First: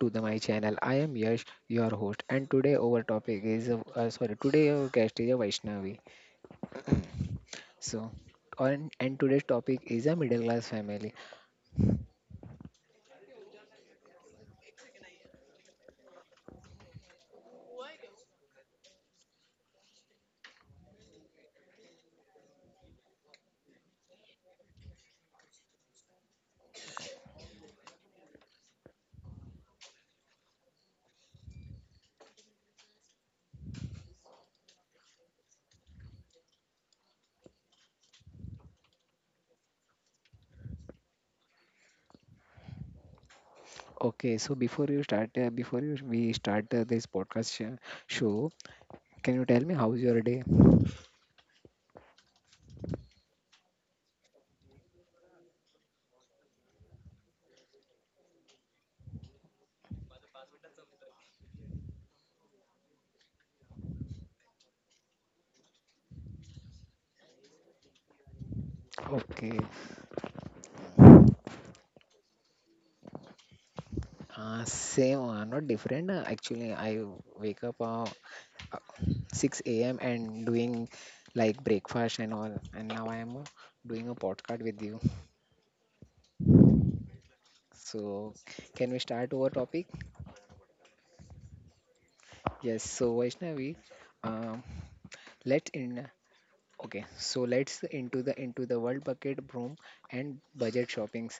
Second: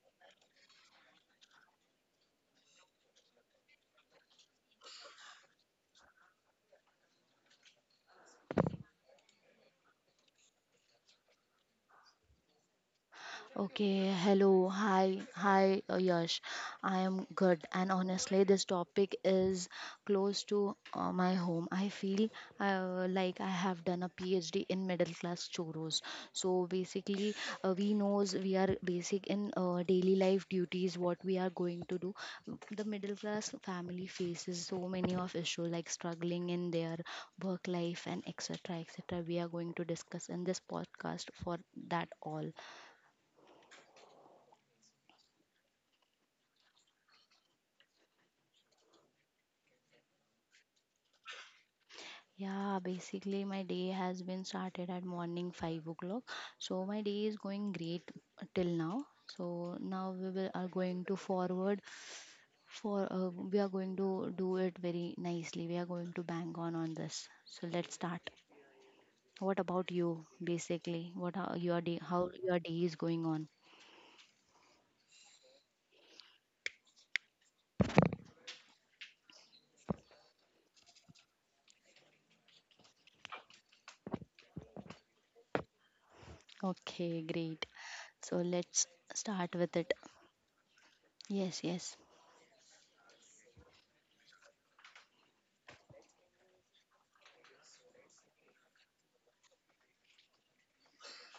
to the my channel. I am Yash, your host, and today our topic is sorry, today our guest is a Vaishnavi. So, on and today's topic is a middle class family. Okay, hello, hi, Yash. I am good, and honestly, this topic is close to my home. I feel like I have done a PhD in middle class churros. So basically, we knows we are basic in daily life duties, what we are going to do. The middle class family faces so many of issue like struggling in their work life and etc. etc. We are going to discuss in this podcast for that all. Okay, so before you start, before you we start this podcast show, can you tell me how's your day? Yeah, basically my day has been started at morning 5 o'clock. So my day is going great till now. So now we will are going to forward for we are going to do it very nicely. We are going to bang on this. So let's start. What Okay, about you basically? What are your day how your day is going on? Same, not different. Actually, I wake up uh, 6 a.m. and doing like breakfast and all, and now I am doing a podcast with you. Okay, great. So, So let's can we start our start with topic? it. Yes, yes. Yes. So, Vaishnavi, um, let's in. Okay. So let's into the world bucket broom and budget shoppings.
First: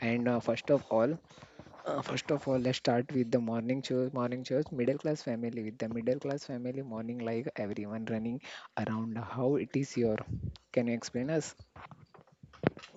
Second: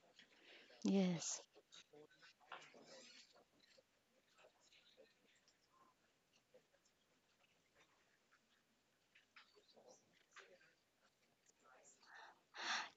And Yes. First of all, let's start with the morning church. Morning church, middle class family with the middle class family morning, like everyone running around. How it is your? Can you explain us?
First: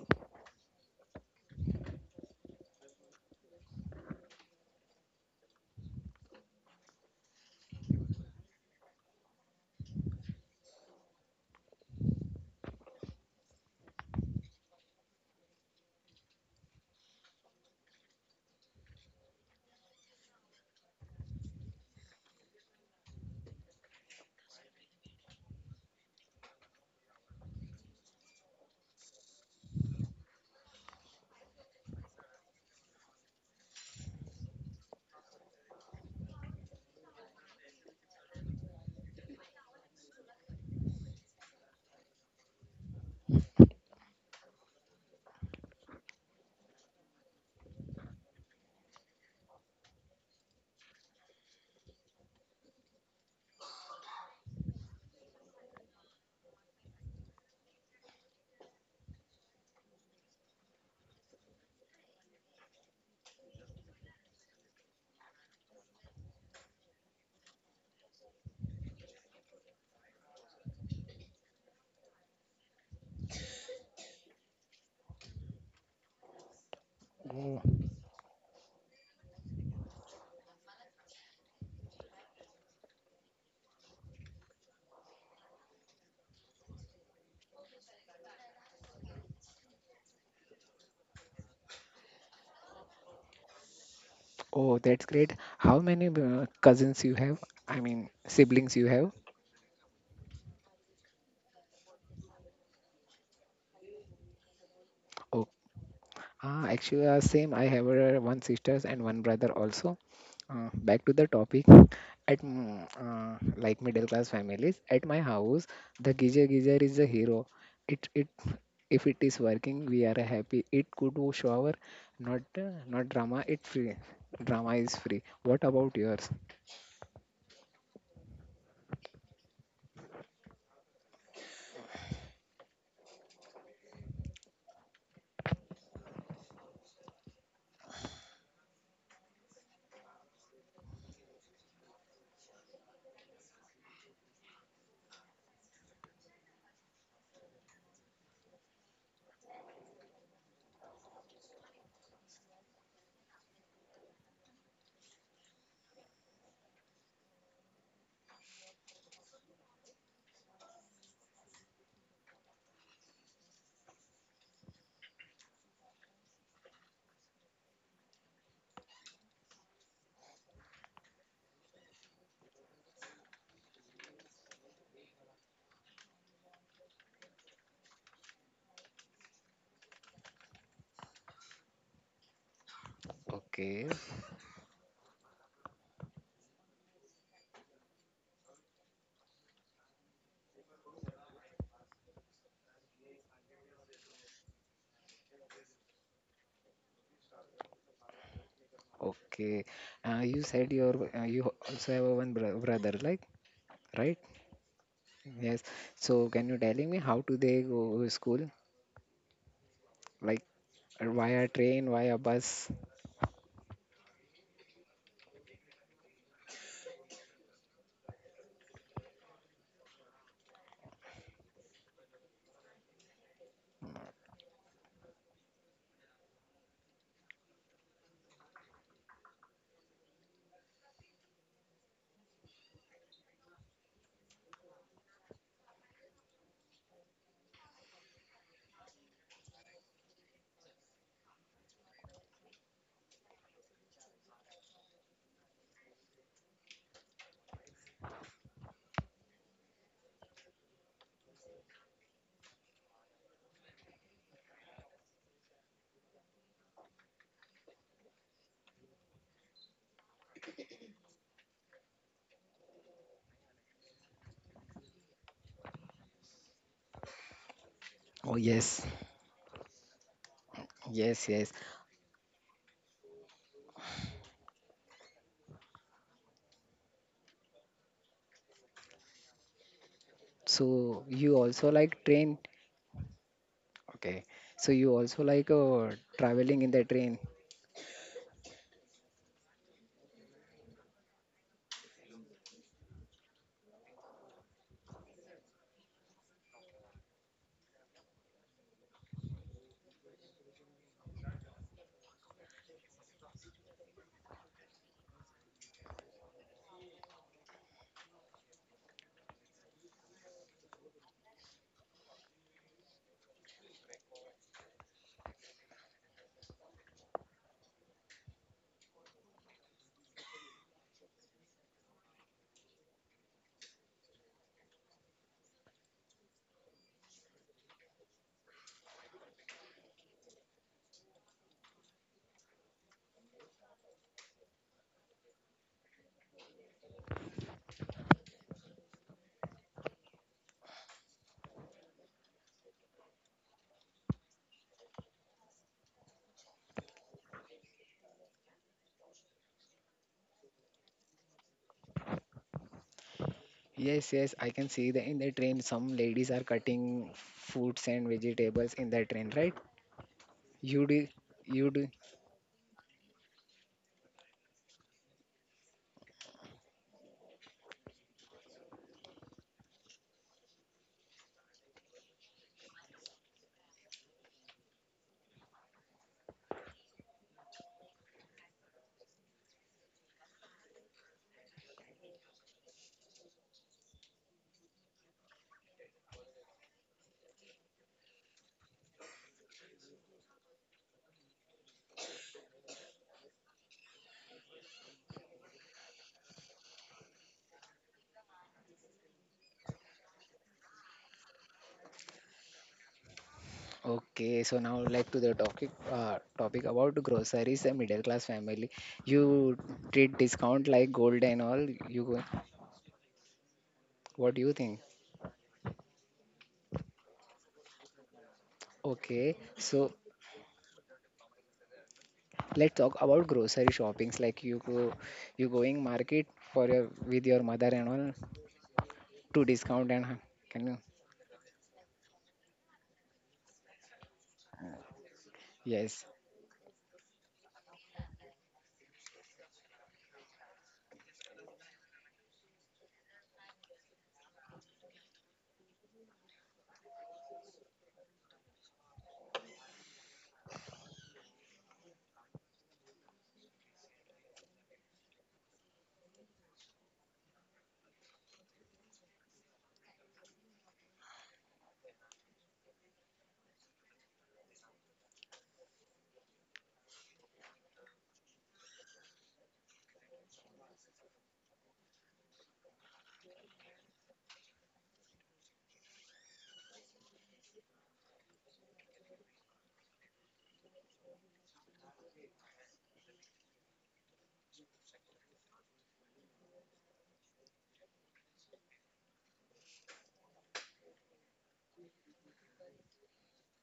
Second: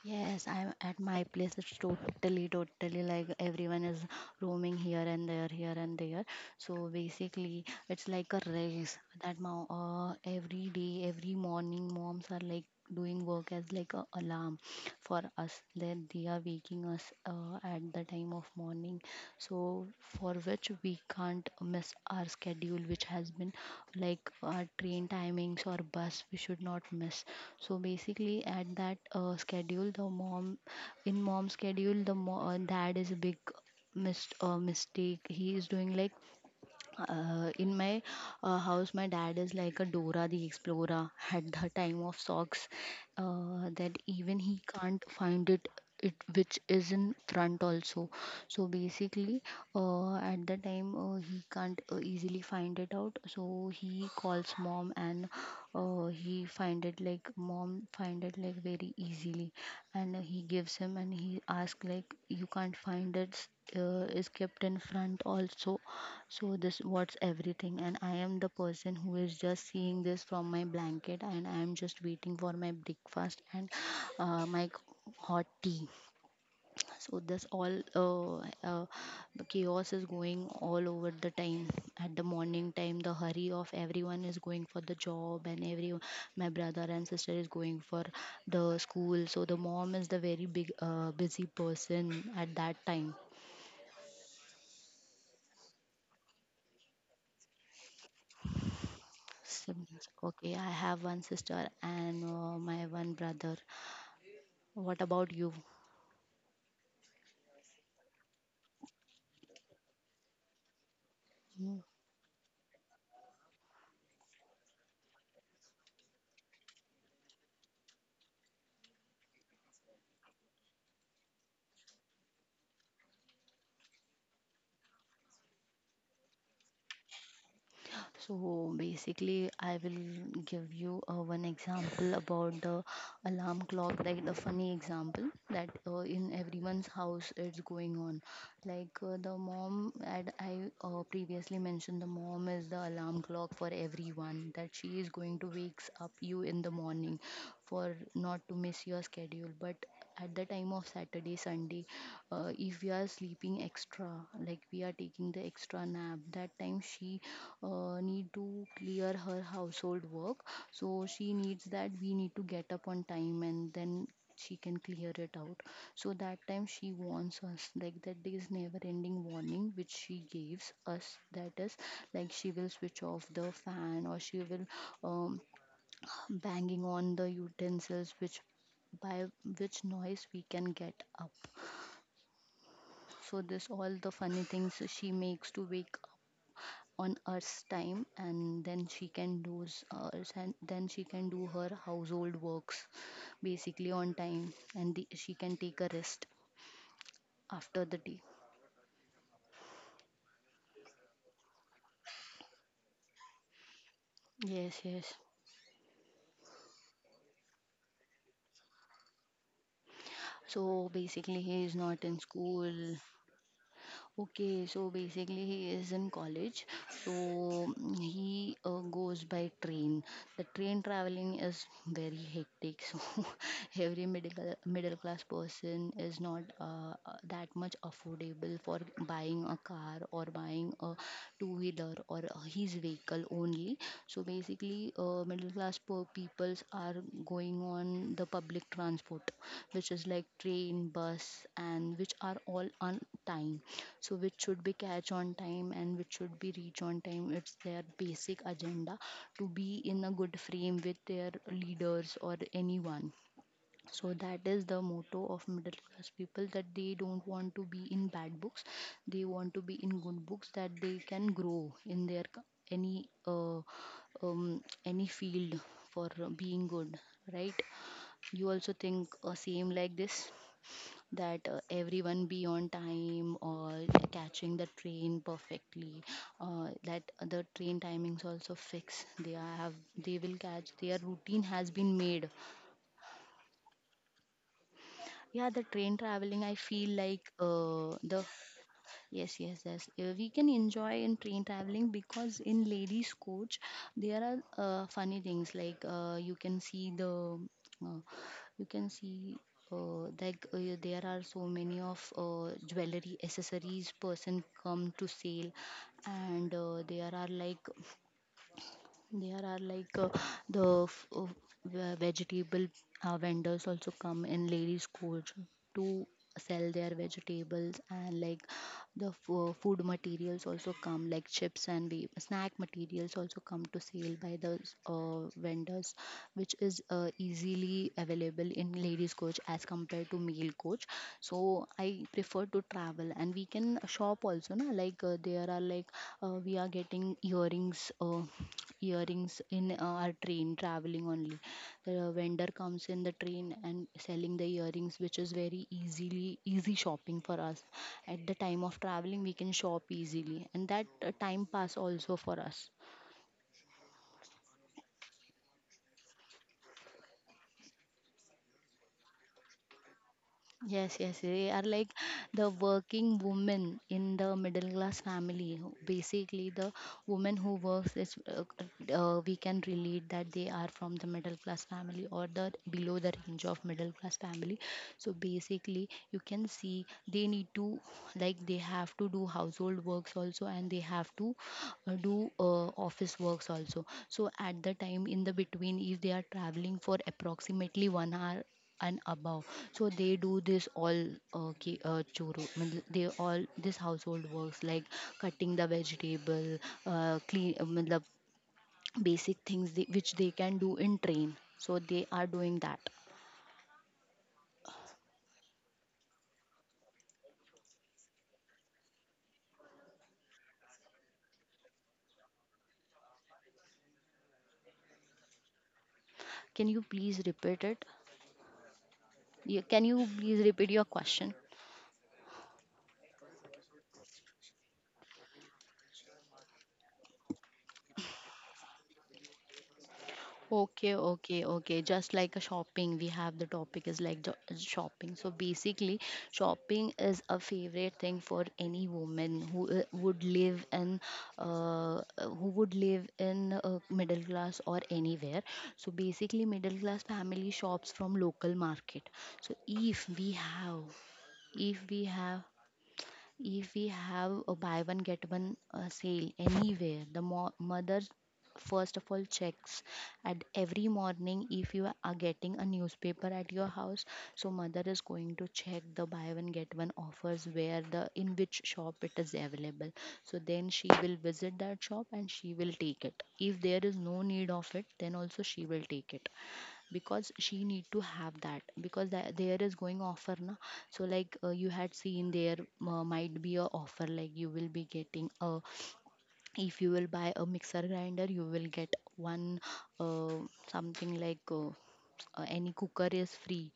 Yes, I'm at my place. It's totally like everyone is roaming here and there, here and there. So basically, it's like a race that mom, every day, every morning, moms are like doing work as like a alarm for us that they are waking us at the time of morning so for which we can't miss our schedule which has been like our train timings or bus we should not miss so basically at that schedule the mom in mom schedule the dad is a big mistake he is doing like in my house my dad is like a Dora the Explorer at the time of socks that even he can't find it it which is in front also so basically at the time he can't easily find it out so he calls mom and he find it like mom find it like very easily and he gives him and he asks like you can't find it is kept in front also so this what's everything and I am the person who is just seeing this from my blanket and I am just waiting for my breakfast and hot tea. So this Oh, all the chaos is going all over the time at the morning time the hurry of everyone is going for the job and every my brother and sister is going for the school so the mom is the very big busy person at that time. oh, that's great. How many cousins you have? I mean, siblings you have? Siblings. Okay, I have one sister and my one brother. What about you? Ah, actually, same. I have one sisters and one brother also. Back to the topic, Mm. Like middle class families, at my house, the geyser is the hero. It if it is working, we are happy. It could wash shower, not drama. It free. Drama is free. What about yours? So basically, I will give you one example about the alarm clock, like the funny example that in everyone's house it's going on. Like the mom, and I previously mentioned, the mom is the alarm clock for everyone that she is going to wakes up you in the morning for not to miss your schedule. But at the time of Saturday, Sunday, if we are sleeping extra like we are taking the extra nap that time she need to clear her household work so she needs that we need to get up on time and then she can clear it out so that time she warns us like that there is never ending warning which she gives us that is like she will switch off the fan or she will um, banging on the utensils which by which noise we can get up so this Okay, all the funny things she makes to wake on Earth's time, and then she can and then she can do her household works basically on time, and the, she can take a rest after the day. okay. You said you also have a one brother, like right? Yes, yes. Yes. So can you telling me how do they go to school? Like So basically, via he is train, not via in bus. school. Okay, so basically he is in college. So mm, he goes by train. The train traveling is very hectic. So every middle class person is not that much affordable for buying a car or buying a two wheeler or his vehicle only mainly. So basically, middle class poor peoples are going on the public transport, which is like train, bus, and which are all on time. So which should be catch on time and which should be reach on time. It's their basic agenda to be in a good frame with their leaders or anyone so that is the motto of middle class people that they don't want to be in bad books they want to be in good books that they can grow in their any uh, any field for being good right Oh you also yes, think same like this yes, that yes. Everyone be on time or catching the train perfectly that the train timings also fix they have they will catch their So you routine has also been like made. train? Okay. So you also Yeah, like the train traveling, I traveling in the feel train? like the yes, yes, yes. We can enjoy in train traveling because in ladies' coach there are funny things like you can see the uh, you can see like there are so many of jewelry accessories person come to sale and there are like there are like the f- uh, vegetable vendors also come in ladies' coach to sell their vegetables and like the food materials also come like chips and snack materials also come to sale by the vendors which is easily available in ladies coach as compared to male coach much so I prefer to travel and we can shop also na like there are like we are getting earrings in our train traveling only the vendor comes in the train and selling the earrings which is very easily easy shopping for us at the time of traveling we can shop easily and that time pass also for us. Yes, yes. I can see that in the train, some ladies are cutting fruits and vegetables in the train, right? You Yes, do, yes, they are you like do. the working woman in the middle class family. Who- Basically, the woman who works is, we can relate that they are from the middle class family or the below the range of middle class family. So basically, you can see they need to like they have to do household works also, and they have to do office works also. So at the time in the between, if they are traveling for approximately 1 hour and above. So they do this all churu. Matlab They all this household works like cutting the vegetable, matlab basic things they, which they can do in train. So they are doing that. Okay. So now, like to the topic, about groceries and middle class family. You treat discount like gold and all. You, what do you think? Can you please repeat it? Okay, Yeah, can you so please repeat your question? let's talk about grocery shoppings, like you going market, for your with your mother and all, to discount and can you, Okay, okay, okay. Just like a shopping, we have the topic is like shopping. So basically, yes, shopping is a favorite thing for any woman who would live in, who would live in middle class or anywhere. So basically, middle class family shops from local market. So if we have, if we have if we have a buy one get one sale anywhere, the mother first of all checks at every morning if you are getting a newspaper at your house so mother is going to check the buy one get one offers where the in which shop it is available so then she will visit that shop and she will take it if there is no need of it then also she will take it because she need to have that because that there is going offer na so like you had seen there might be a offer like you will be getting a if you will buy a mixer grinder you will get one uh, something like any cooker is free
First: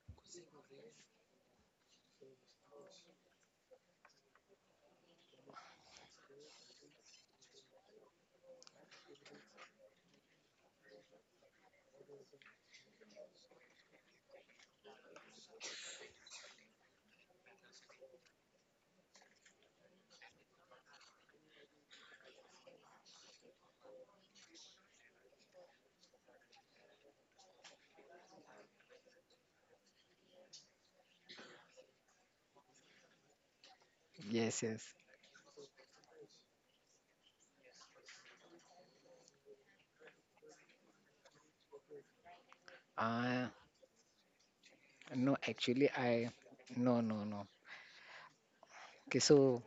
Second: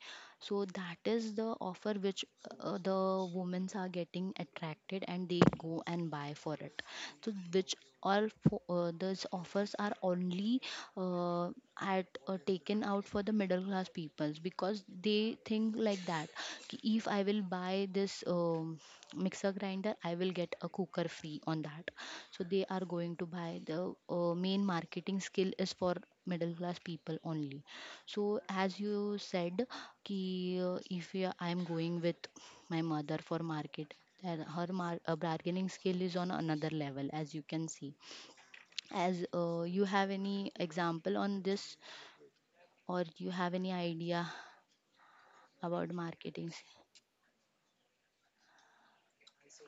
so that is the offer which the women are getting attracted and they go and buy for it so which those offers are only uh, at taken out for the middle class peoples because they think like that कि if I will buy this mixer grinder I will get a cooker free on that so they are going to buy the main marketing skill is for middle class people only so as you said, कि if we I'm going with my mother for market, then yes, her yes. mar bargaining skill is on another level, as you can see. As you have any example on this, or you uh have any idea no actually, about I, marketing? no, no, no. Okay, so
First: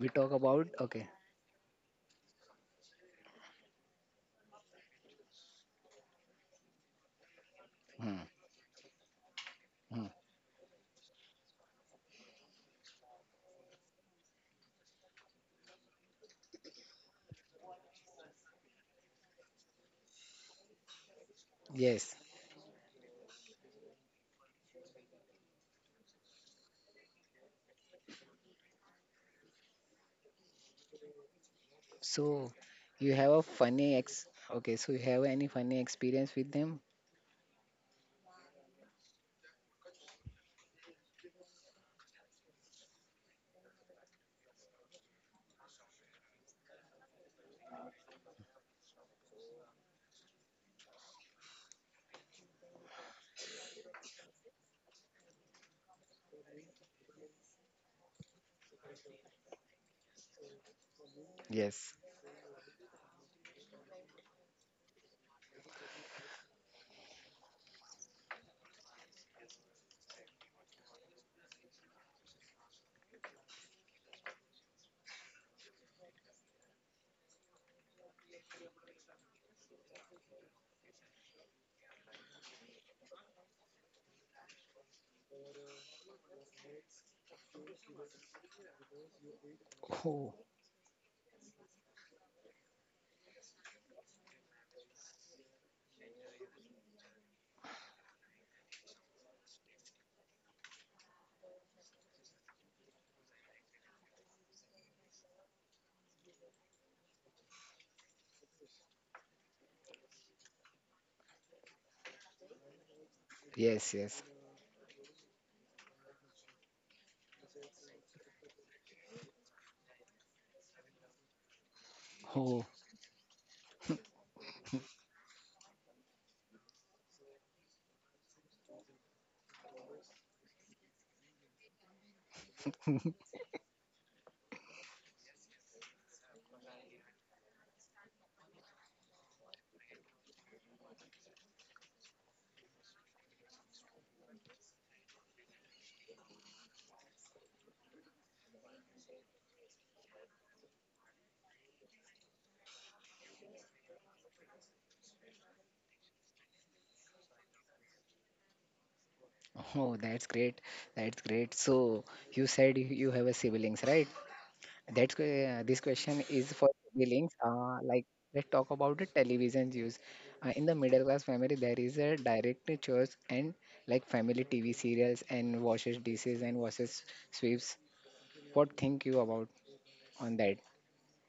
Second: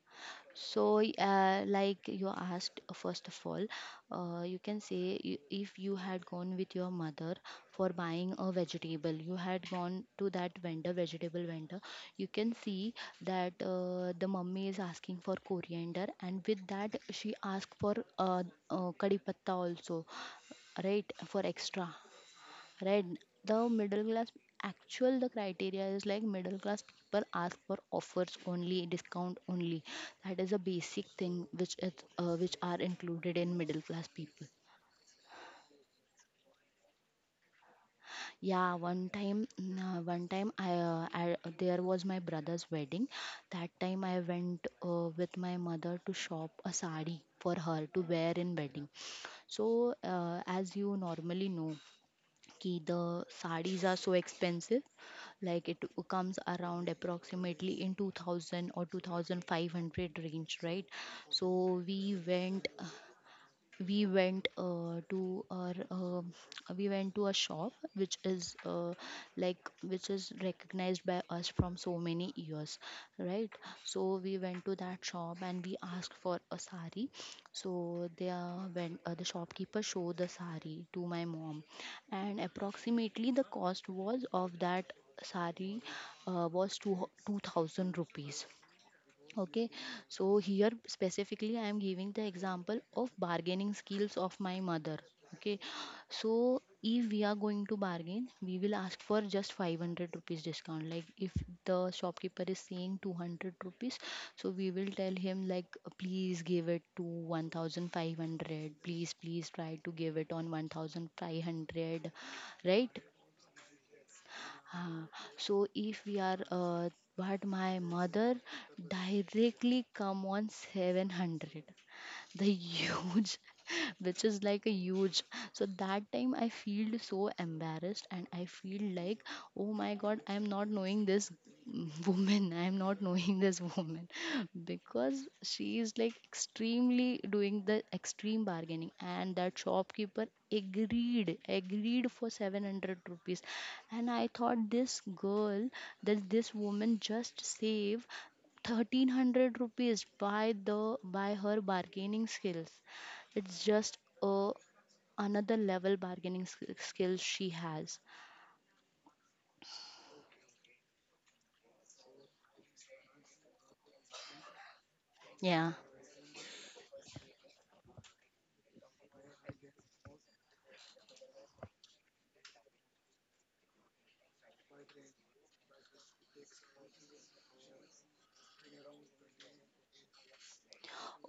we talk about. So, Okay. Like you asked, first of all, you can say if you had gone with your mother for Hmm, buying a vegetable, you had gone hmm, to that vendor, vegetable vendor, you can see that the mummy is asking for coriander, and with that, she asked for kadi patta also, right, for extra yes. right. The middle class, actual the criteria is like middle class people ask for offers only, discount only. That is a basic thing which is So which are you have included a in middle funny class ex people. okay, so you have any funny experience with them? Yeah, one time I there was my brother's wedding. That time I went with my mother to shop a sari for her to wear in wedding. So as you normally know कि the sarees are so expensive, like it comes around approximately in 2000 or 2500 range, right? So Yes. we went to our we went to a shop which is like which is recognized by us from so many years, right. So we went to that shop and we asked for a sari. So they went the shopkeeper showed the sari to my mom, and approximately the cost was of that sari uh, was two, 2000 rupees, okay. So Oh here specifically I am giving the example of bargaining skills of my mother, okay. So if we are going to bargain, we will ask for just 500 rupees discount, like if the shopkeeper is saying 200 rupees, so we will tell him like, please give it to 1500, please please try to give it on 1500, right. yes, yes. uh, so if but my mother directly come on 700, the oh huge. Which is like a huge. So that time I feel so embarrassed and I feel like, oh my god, I am not knowing this woman, I am not knowing this woman. Because she is like extremely doing the extreme bargaining, and that shopkeeper agreed for 700 rupees. And I thought this girl, that this woman just save 1300 rupees by the by her bargaining skills. It's just a another level bargaining skills she has. oh, that's great, that's great. So you said you have a siblings, right? That's Yeah. this question is for feelings. Links. Like, let's talk about the television use. In the middle class family, there is a direct choice and like family TV serials and washes dishes and washes sweeps. What think you about on that?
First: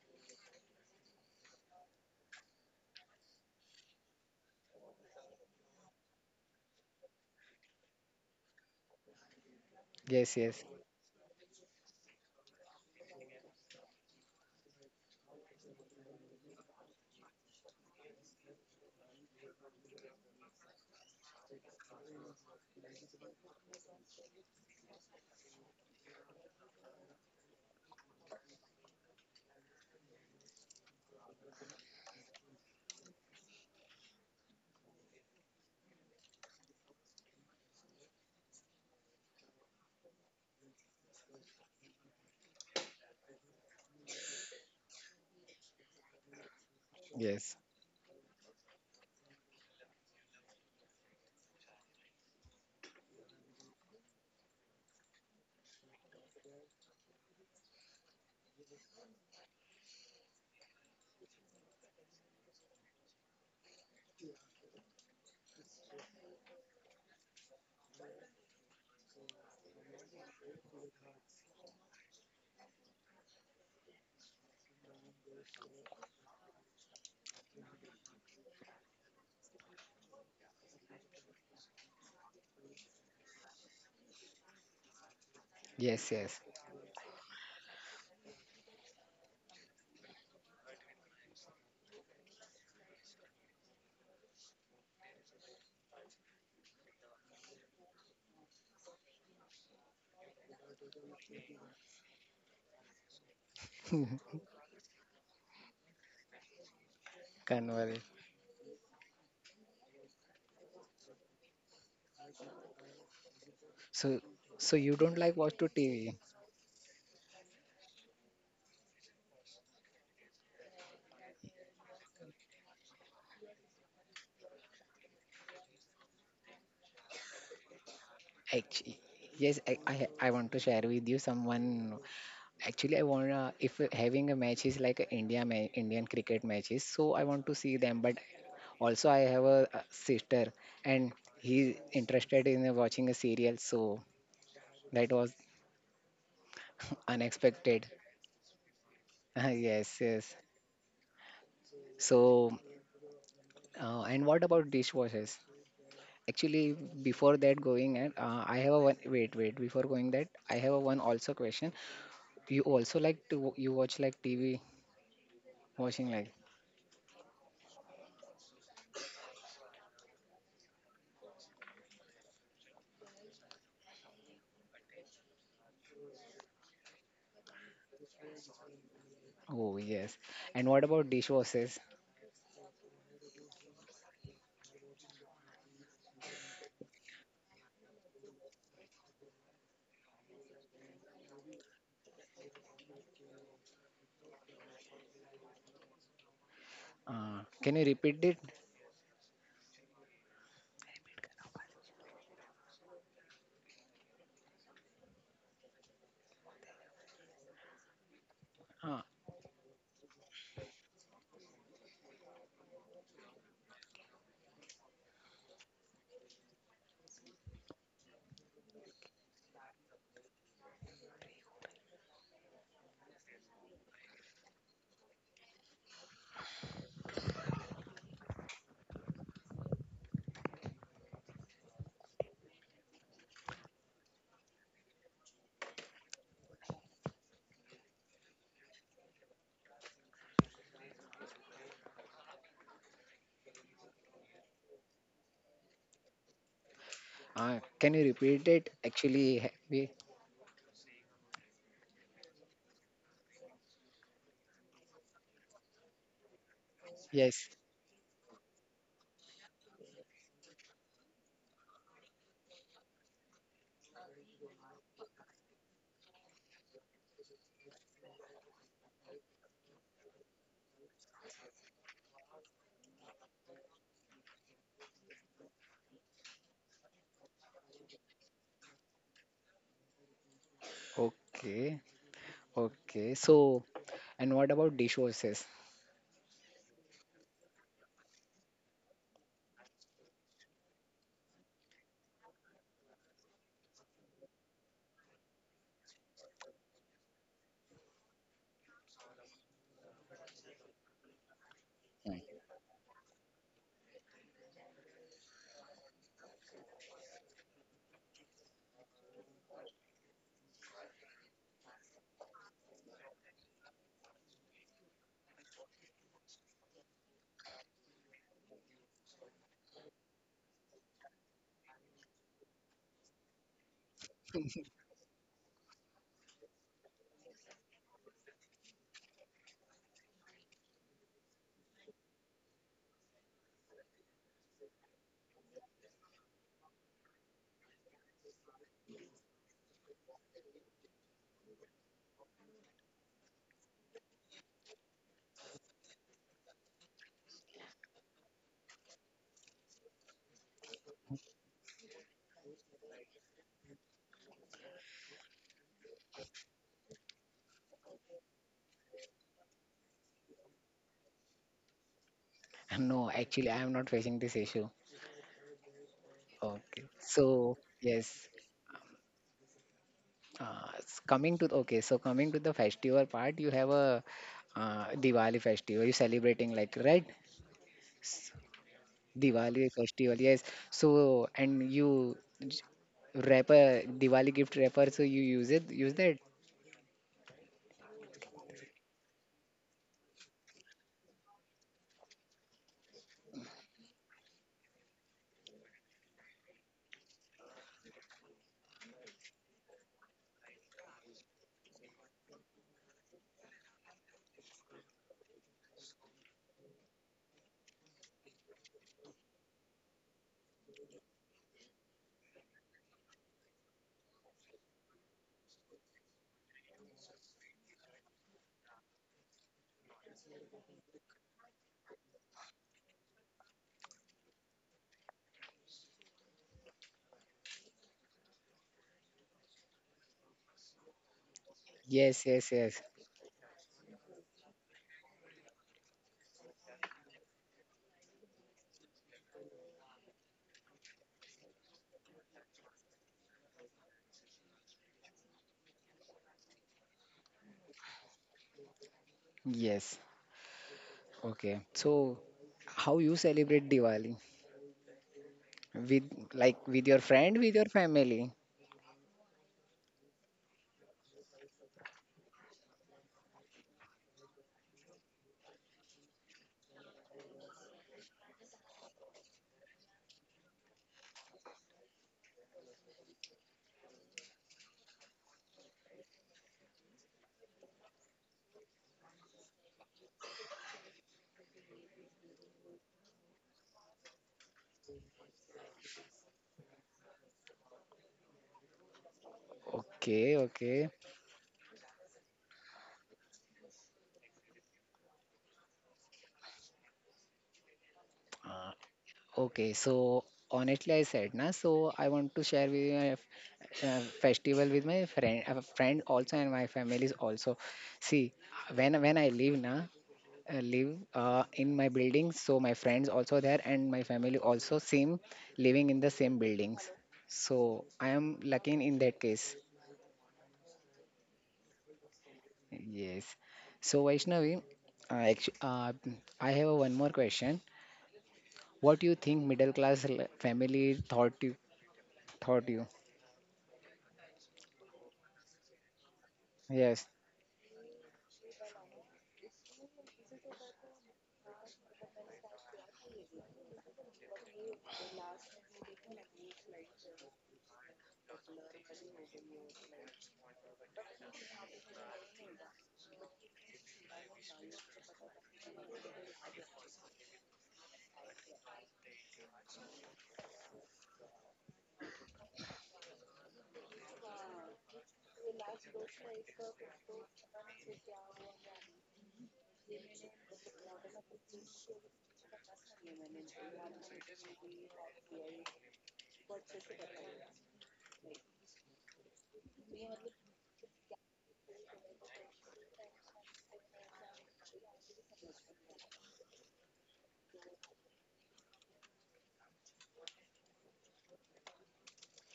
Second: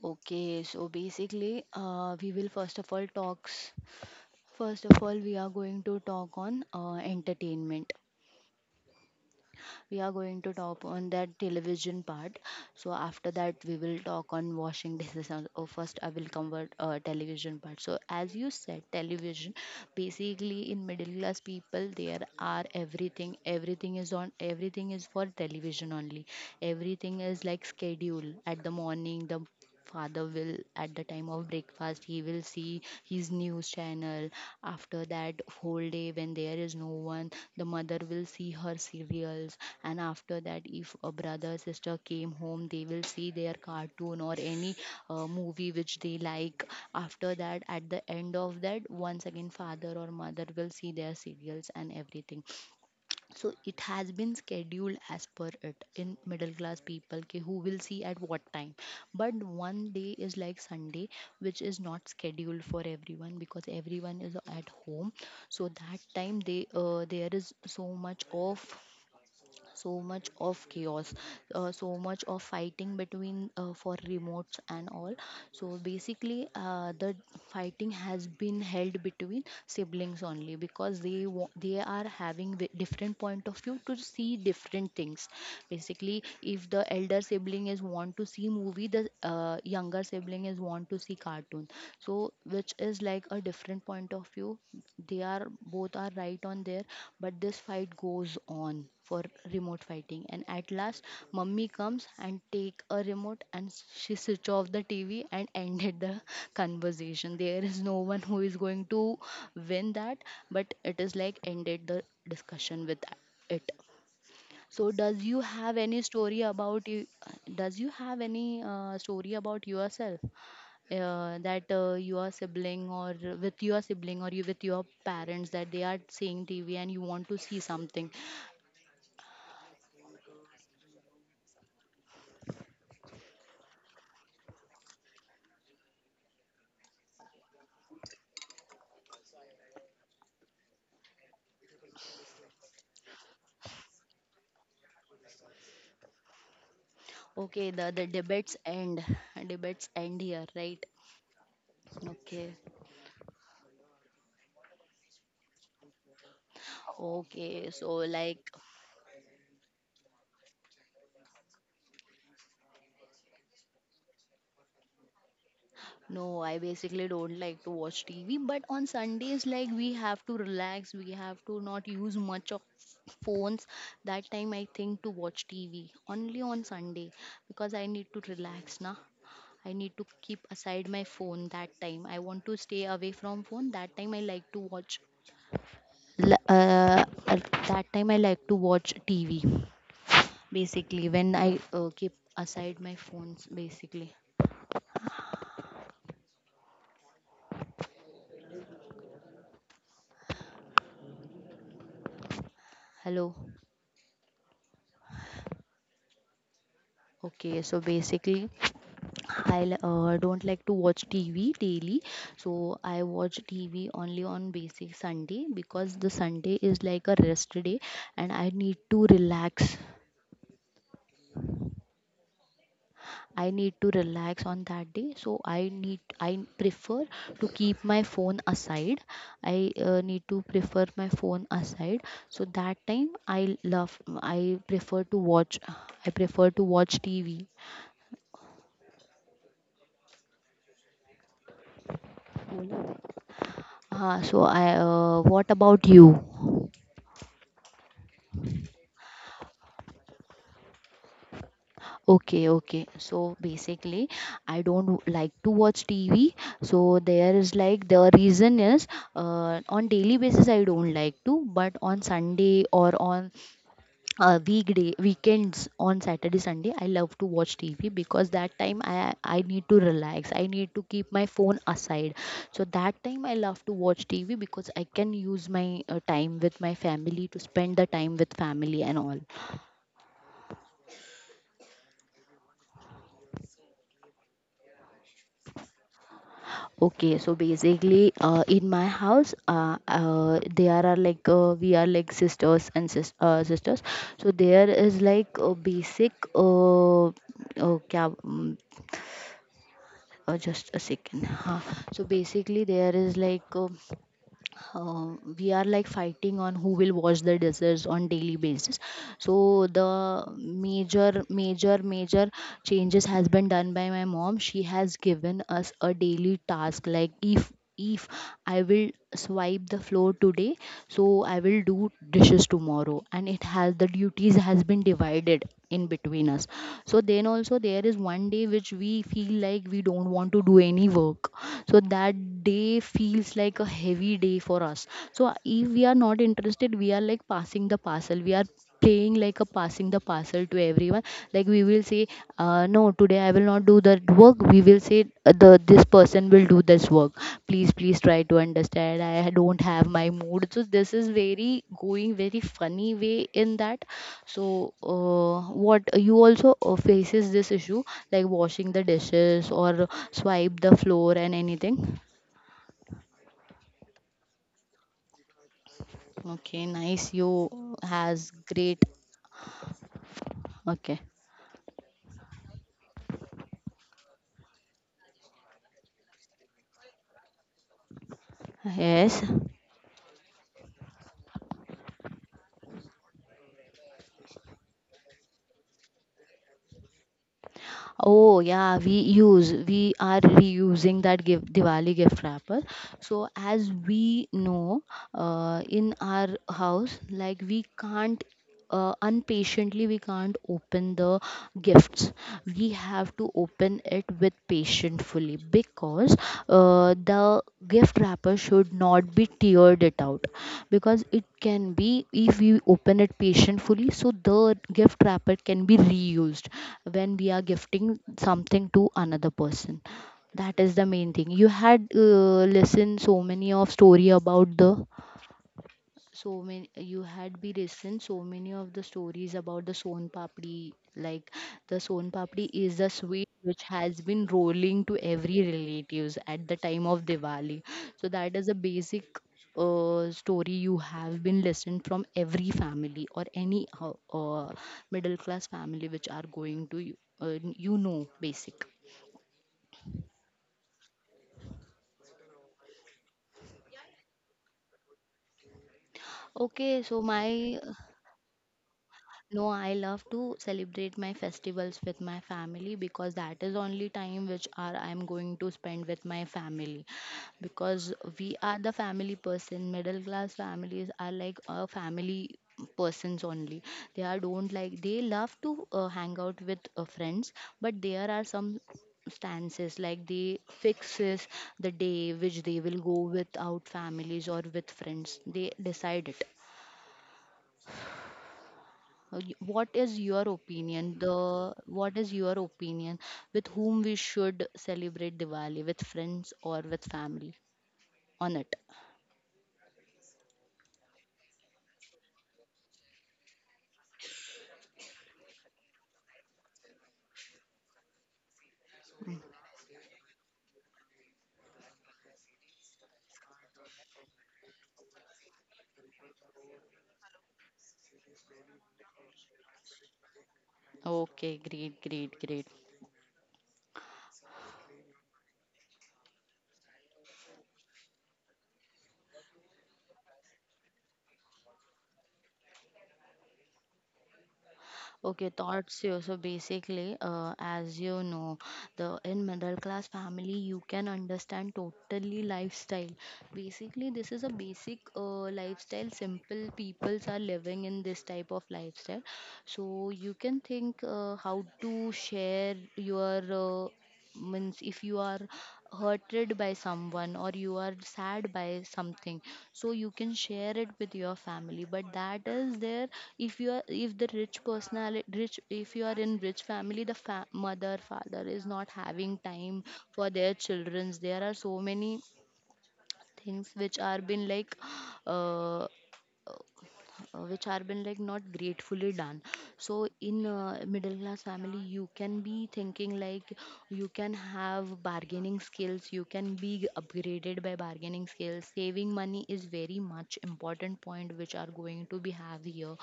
Okay, so basically, we will first of all talks. First of all, we are going to talk on entertainment. We are Yes, going to yes, talk on that television part. So after that, we will talk on washing dishes. Oh, first, I will cover television part. So as you said, television. Basically, in middle class people, there are everything. Everything is on. Everything is for television only. Everything is like schedule at the morning, the father will at the time of breakfast he will see his news channel. After that, whole day when there is no one, the mother will see her serials. And after that, if a brother sister came home, they will see their cartoon or any movie which they like. After yes, that, at the end of that, once again father or mother will see their serials and everything. So it has been scheduled as per it in middle class people ki who will see at what time. But one day is like Sunday, which is not scheduled for everyone because everyone is at home. So that time they there is so much of so much of chaos, so much of fighting between for remotes and all. So basically the fighting has been held between siblings only, because they they are having different point of view to see different things. yes, Basically, yes. if the elder sibling is want to see movie, the younger sibling is want to see cartoon. So which is like a different point of view, they are both are right on there. But this fight goes on for remote fighting, and at last mummy comes and take a remote, and she switch off the TV and ended the conversation. There is no Convert. one who is going to win that, but it is like ended the discussion with it. So, so, So you don't does like you watch to have any TV? story about you, does you have any story about yourself, that your sibling or with your sibling, or you with your parents, that they are seeing TV and you want to see something. Actually, yes. I want to share with you someone. Actually, I wanna if having a match is like a India Indian cricket matches, so I want to see them. But also, I have a sister, and he's interested in watching a serial, so that was Okay, the unexpected. the debates end. Debates Yes, end yes. here, right? Okay. So, and what about dishwashers? Actually, before that Okay, so going, and like. I have a one. Wait, wait. Before going that, I have a one also question. You also like to, you watch like TV watching, like. No, I basically don't like to watch TV, but on Sundays, like we have to relax, we have to not use much of phones. That time, I think to watch TV only on Sunday because I need to relax, na. I Oh need to yes. keep And aside what my about phone that dishwashers? time. I want to stay away from phone. That time, I like to watch. l- Uh, at that time, I like to watch TV. Basically, when I keep aside my phones, basically. Can you repeat it? Hello. Okay, so basically, Uh, I don't like to watch TV daily, so I watch TV only on basic Sunday because the Sunday is like a rest day, and I need to relax. I need to relax on that day, so I prefer to keep my phone aside. I need to prefer my phone aside, so that time I prefer to watch, I prefer to watch TV. So I what about you? Can you repeat it? Actually, we, Okay, okay. So basically, I don't w- like to watch TV. So there is yes. like the reason is on daily basis I don't like to, but on Sunday or on weekday weekends on Saturday Sunday I love to watch TV because that time I need to relax. I need to keep my phone aside. So that time I love to watch TV because I can use my time with my family to spend the time with family and all. Okay. Okay. So, and what about dishwashers? Okay, so basically, in my house, there are like we are like sisters and sisters. So there is like a basic uh, kya, um, just a second. Huh. So Mm. basically, there is like. Uh, we are like fighting on who will wash the dishes on daily basis. So the major changes has been done by my mom. She has given us a daily task, like if I will swipe the floor today, so I will do dishes tomorrow. And it has, the duties has been divided in between us. So then also there is one day which we feel like we don't want to do any work. So that day feels like a heavy day for us. So if we are not interested, we are like passing the parcel, we are playing like a passing the parcel to everyone. Like we will say, no, today I will not do that work. We will say the this person will do this work, please please try to understand, I don't have my mood. So this is very going very funny way in that. So what, you also faces this issue, like washing the dishes or swipe the floor and anything? No, actually, I am not facing this issue. Okay, Okay. nice. You So, has yes. great. Okay. S- coming to okay. So, coming to the festival part, you have a Diwali festival. You celebrating, like, right? Yes. Diwali festival. Yes. So, and you wrapper Diwali gift wrapper. So you use it. Use that. Oh yeah, we use we are reusing that give Diwali gift wrapper. So as we know, in our house, like we can't unpatiently we can't open the gifts. We have to open it with patient fully because the gift wrapper should not be teared it out, because it can be, if we open it patiently, so the gift wrapper can be reused when we are gifting something to another person. That is the main thing. You had listened so many of story about the so many you had be listened so many of the stories about the son papdi. Like the son papdi Yes. Yes. is the Yes. sweet which has been rolling to every relatives at the time of Diwali. So that is a basic story you have been listened from every family or any middle class family, which are going to you, you know, basic. Yes. Okay. So how you celebrate Diwali? With Okay like so with your my. friend, with your family? No, I love to celebrate my festivals with my family, because that is only time which are I'm going to spend with my family, because we are the family person. Middle class families are like a family persons only. They are don't like, they love to hang out with friends, but there are some stances like they fixes the day which they will go without families or with friends, they decide it. What is your Okay, opinion? The okay. What is your opinion, with whom we should celebrate Diwali, with friends or with family, on it? Uh, okay, so, honestly, I said na, so I want to share with you a festival with my friend, a friend also, and my family is also. See, when I live na, I live in my building, so my friends also there and my family also same, living in the same buildings. So I am lucky in that case. Okay, great, great, great. Yes. So Vaishnavi, uh, actu- uh, I have one more question. What do you think middle class family thought you? Okay, thoughts here. So basically, Yes. as you know, the in middle class family, you can understand totally lifestyle. Basically, this is a basic lifestyle. Simple peoples are living in this type of lifestyle. So you can think how to share your means if you are hurted by someone or you are sad by something, so you can share it with your family, but that is there. If you are, if the rich personality rich, if you are in rich family, the mother father is not having time for their childrens. There are so many things which are been like uh, which are been like not gratefully done. So in middle class family, you can be thinking like you can have bargaining skills, you can be upgraded by bargaining skills. Saving money is very much important point which are going to be have here.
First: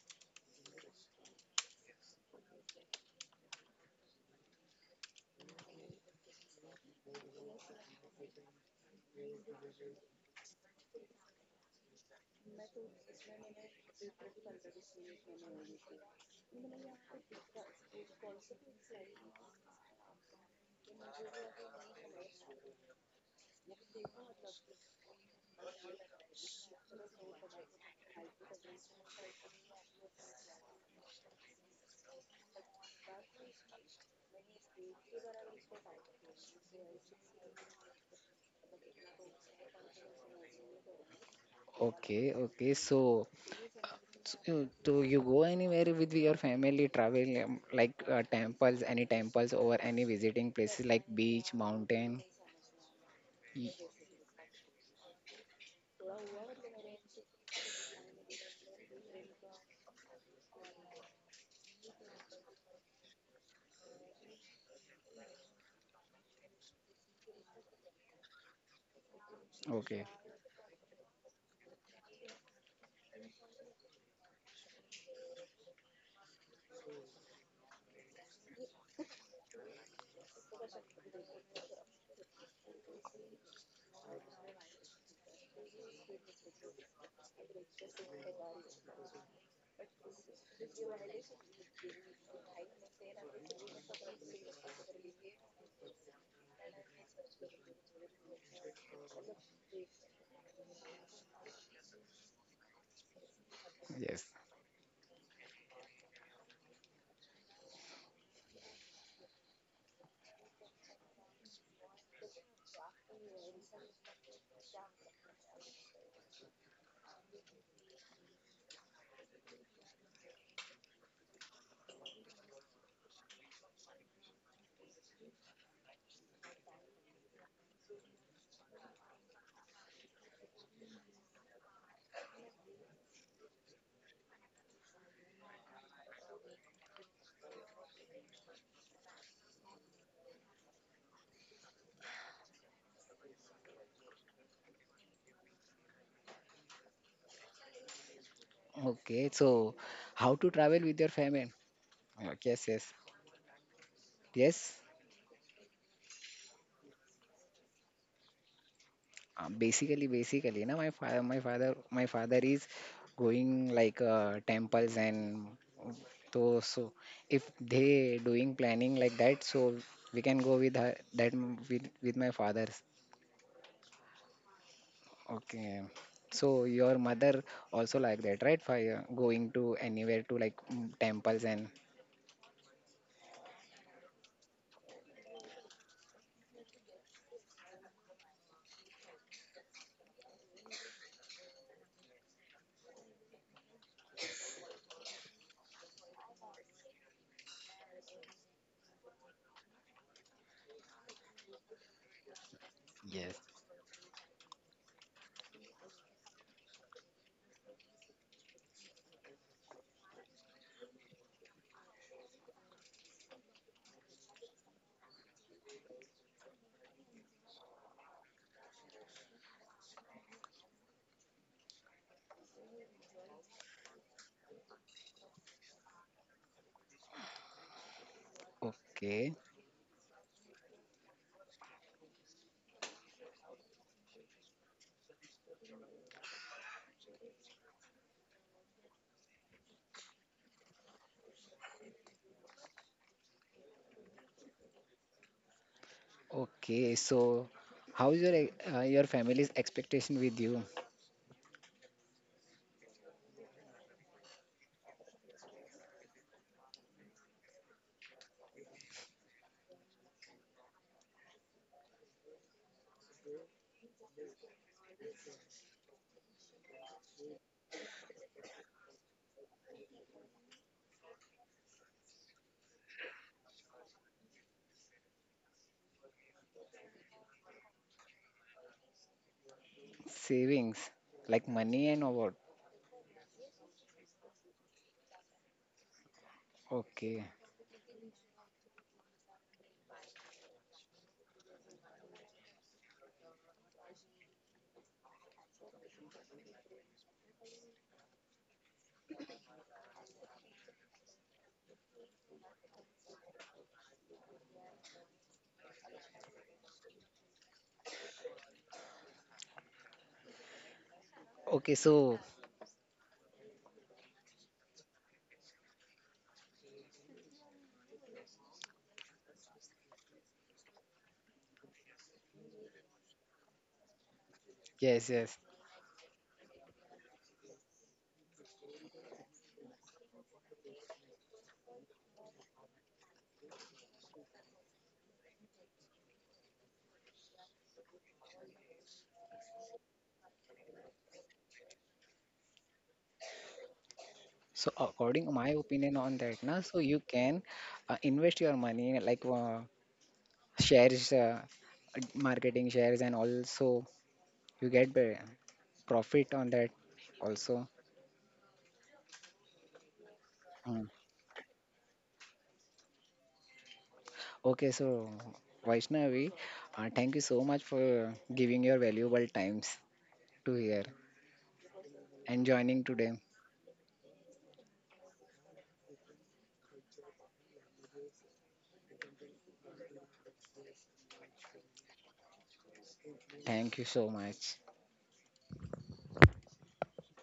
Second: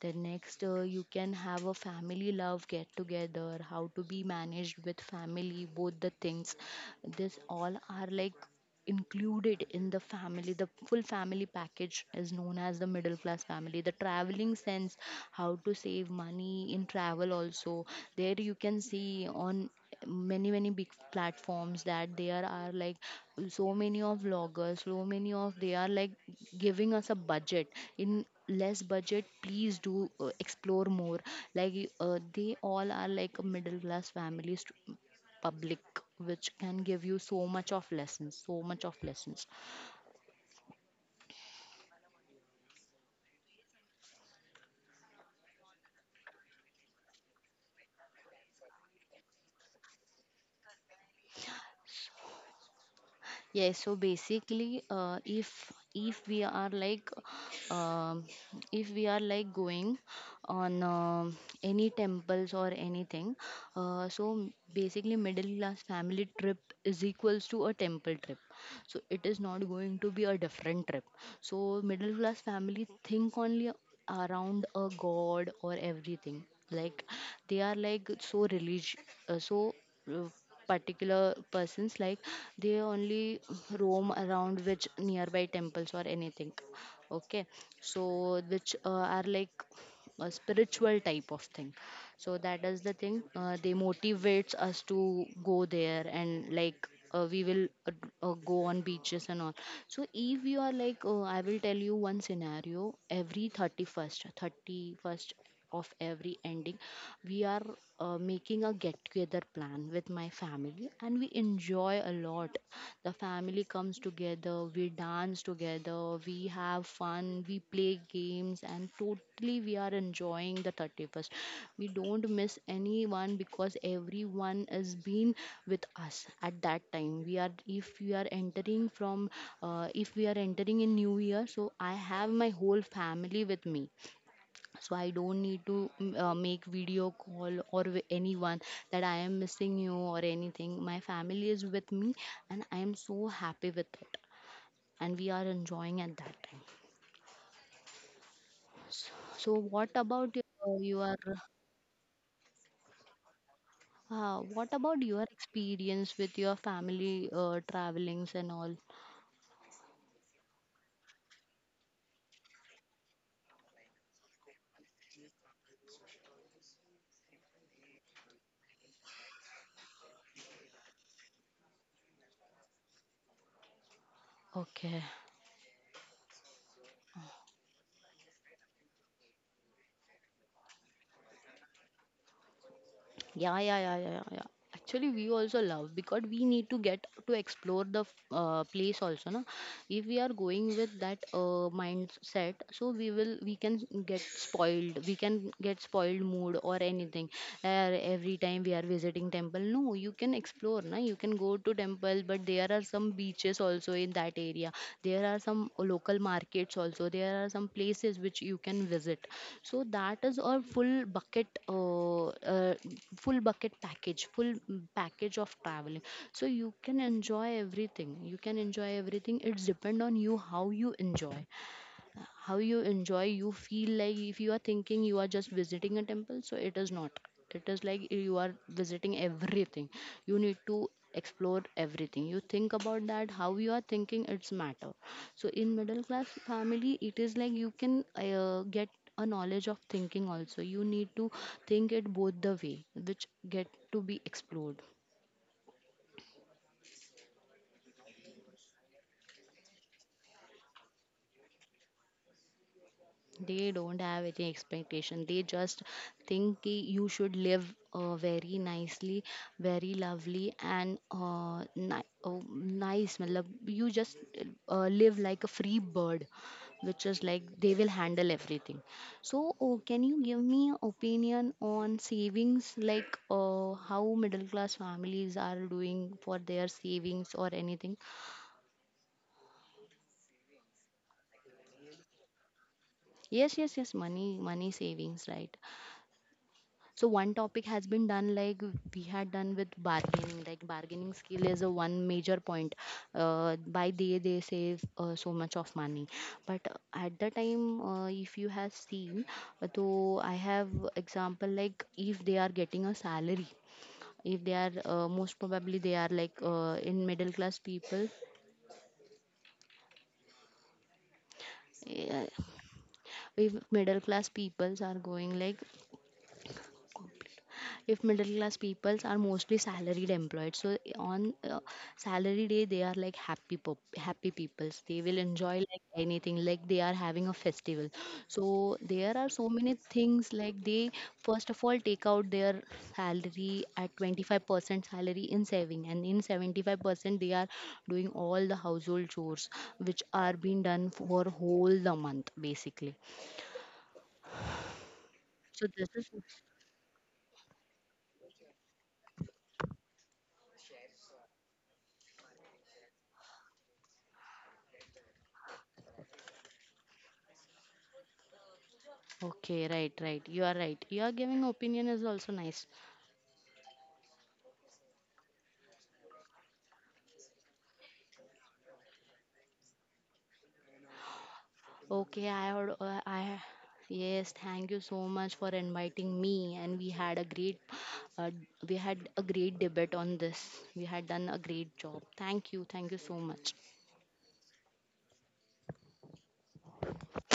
Then next, you can have a family love get together, how to be managed with family both the things. This all are like included in the family. The full family package is known as the middle class family. The traveling sense, how to save money in travel also. There you can see on many many big platforms that there are like so many of vloggers, so many of they are like giving us a budget. In less budget, please do explore more. Like they all are like a middle class families public, which can give you so much of lessons, so much of lessons. Okay. Okay. So, do you go anywhere with your family? Travel like temples, any temples or any visiting places like beach, mountain? Yeah, Y- so basically, if we are like, um, if we are like going on, any temples or anything. So basically middle class family trip is equals to a temple trip. So it is not going Okay. to be a different trip. So middle class family think only around a god or everything, like they are like so religious. uh, so uh, Particular persons like, they only roam around which nearby temples or anything. Okay, so which are like a spiritual type of thing. So that is the thing, they motivates us to go there. And like, we will go on beaches and all. So if you are like, I will tell you one scenario. Every 31st, Yes. 31st of every ending, we are, making a get together plan with my family and we enjoy a lot. The family comes together, we dance together, we have fun, we play games, and totally we are enjoying the 31st. We don't miss anyone because everyone has been with us at that time. If we are entering from, if we are entering in New Year, so I have my whole family with me. So I don't need to make video call or with anyone, that I am missing you or anything. My family is with me and I am so happy with it and we are enjoying at that time. so, Okay. so So, what about how to your, travel with your your family? Yes. Yes. uh, what Yes. about your experience with your family travelings and all? Basically, na, my father is going like temples and So. If they doing planning like that, so we can go with her, that with my father's. Okay. Okay. So your mother also like that, right? For going to anywhere to, like, temples and Yeah, yeah, yeah, yeah, yeah, yeah. Actually, we also love because we need to get to explore the place also, na. If we are going with that mindset, so we will, we can get spoiled. We can get spoiled mood or anything. Every time we are visiting temple, no, you can explore, na. You can go to temple, but there are some yes. beaches also in that area. There are some local markets also. There are some places which you can visit. So that is a full bucket package, full, package of traveling. So you can enjoy everything. You can enjoy everything. It's depend on you how you enjoy, how you enjoy. You feel like, if you are thinking you are just visiting a temple, so it is not, it is like you are visiting Okay, everything. You need to explore everything. You think about that, how you are thinking, it's matter. So in middle class family, it is like you can get a knowledge of thinking also. You need to think it both the way which get to be explored. okay. So how's your your family's expectation with you? They don't have any expectation. They just think ki you should live very nicely, very lovely, and nice matlab, you just live like a free bird, which is like they will handle everything. So oh, can you give me an opinion on savings, like how middle class families are doing for their savings or anything? Savings, like money and or what? Yes, yes, yes, money, money savings, right. So Okay. one topic has been done, like we had done with bargaining. Like bargaining skill is a one major point, by they save so much of money. But at the time, if you have seen, though I have example, like if they are getting a salary, if they are, most probably they are like in middle class people. Okay, so Yeah. If middle class peoples are going like, if middle class peoples are mostly salaried employed, so on, salary day, they are like happy, happy peoples. They yes, will yes. enjoy like anything, like they are having a festival. So there are so many things, like they first of all take out their salary at 25% salary in saving, and in 75% they are doing all the household chores which are being done for whole the month basically. So according to my So this opinion is on that, na, so you can invest your money like shares, marketing shares, and also you get the profit on that also. Okay, right, right. You are right. Mm. Your giving opinion is also nice. Okay, so Vaishnavi, thank you so much for giving your valuable times to here Okay, and I heard. joining today. Yes, thank you so much for inviting me. And we had a great, uh, we had a great debate on this. We had done a great job. Thank you so much. Thank you so much.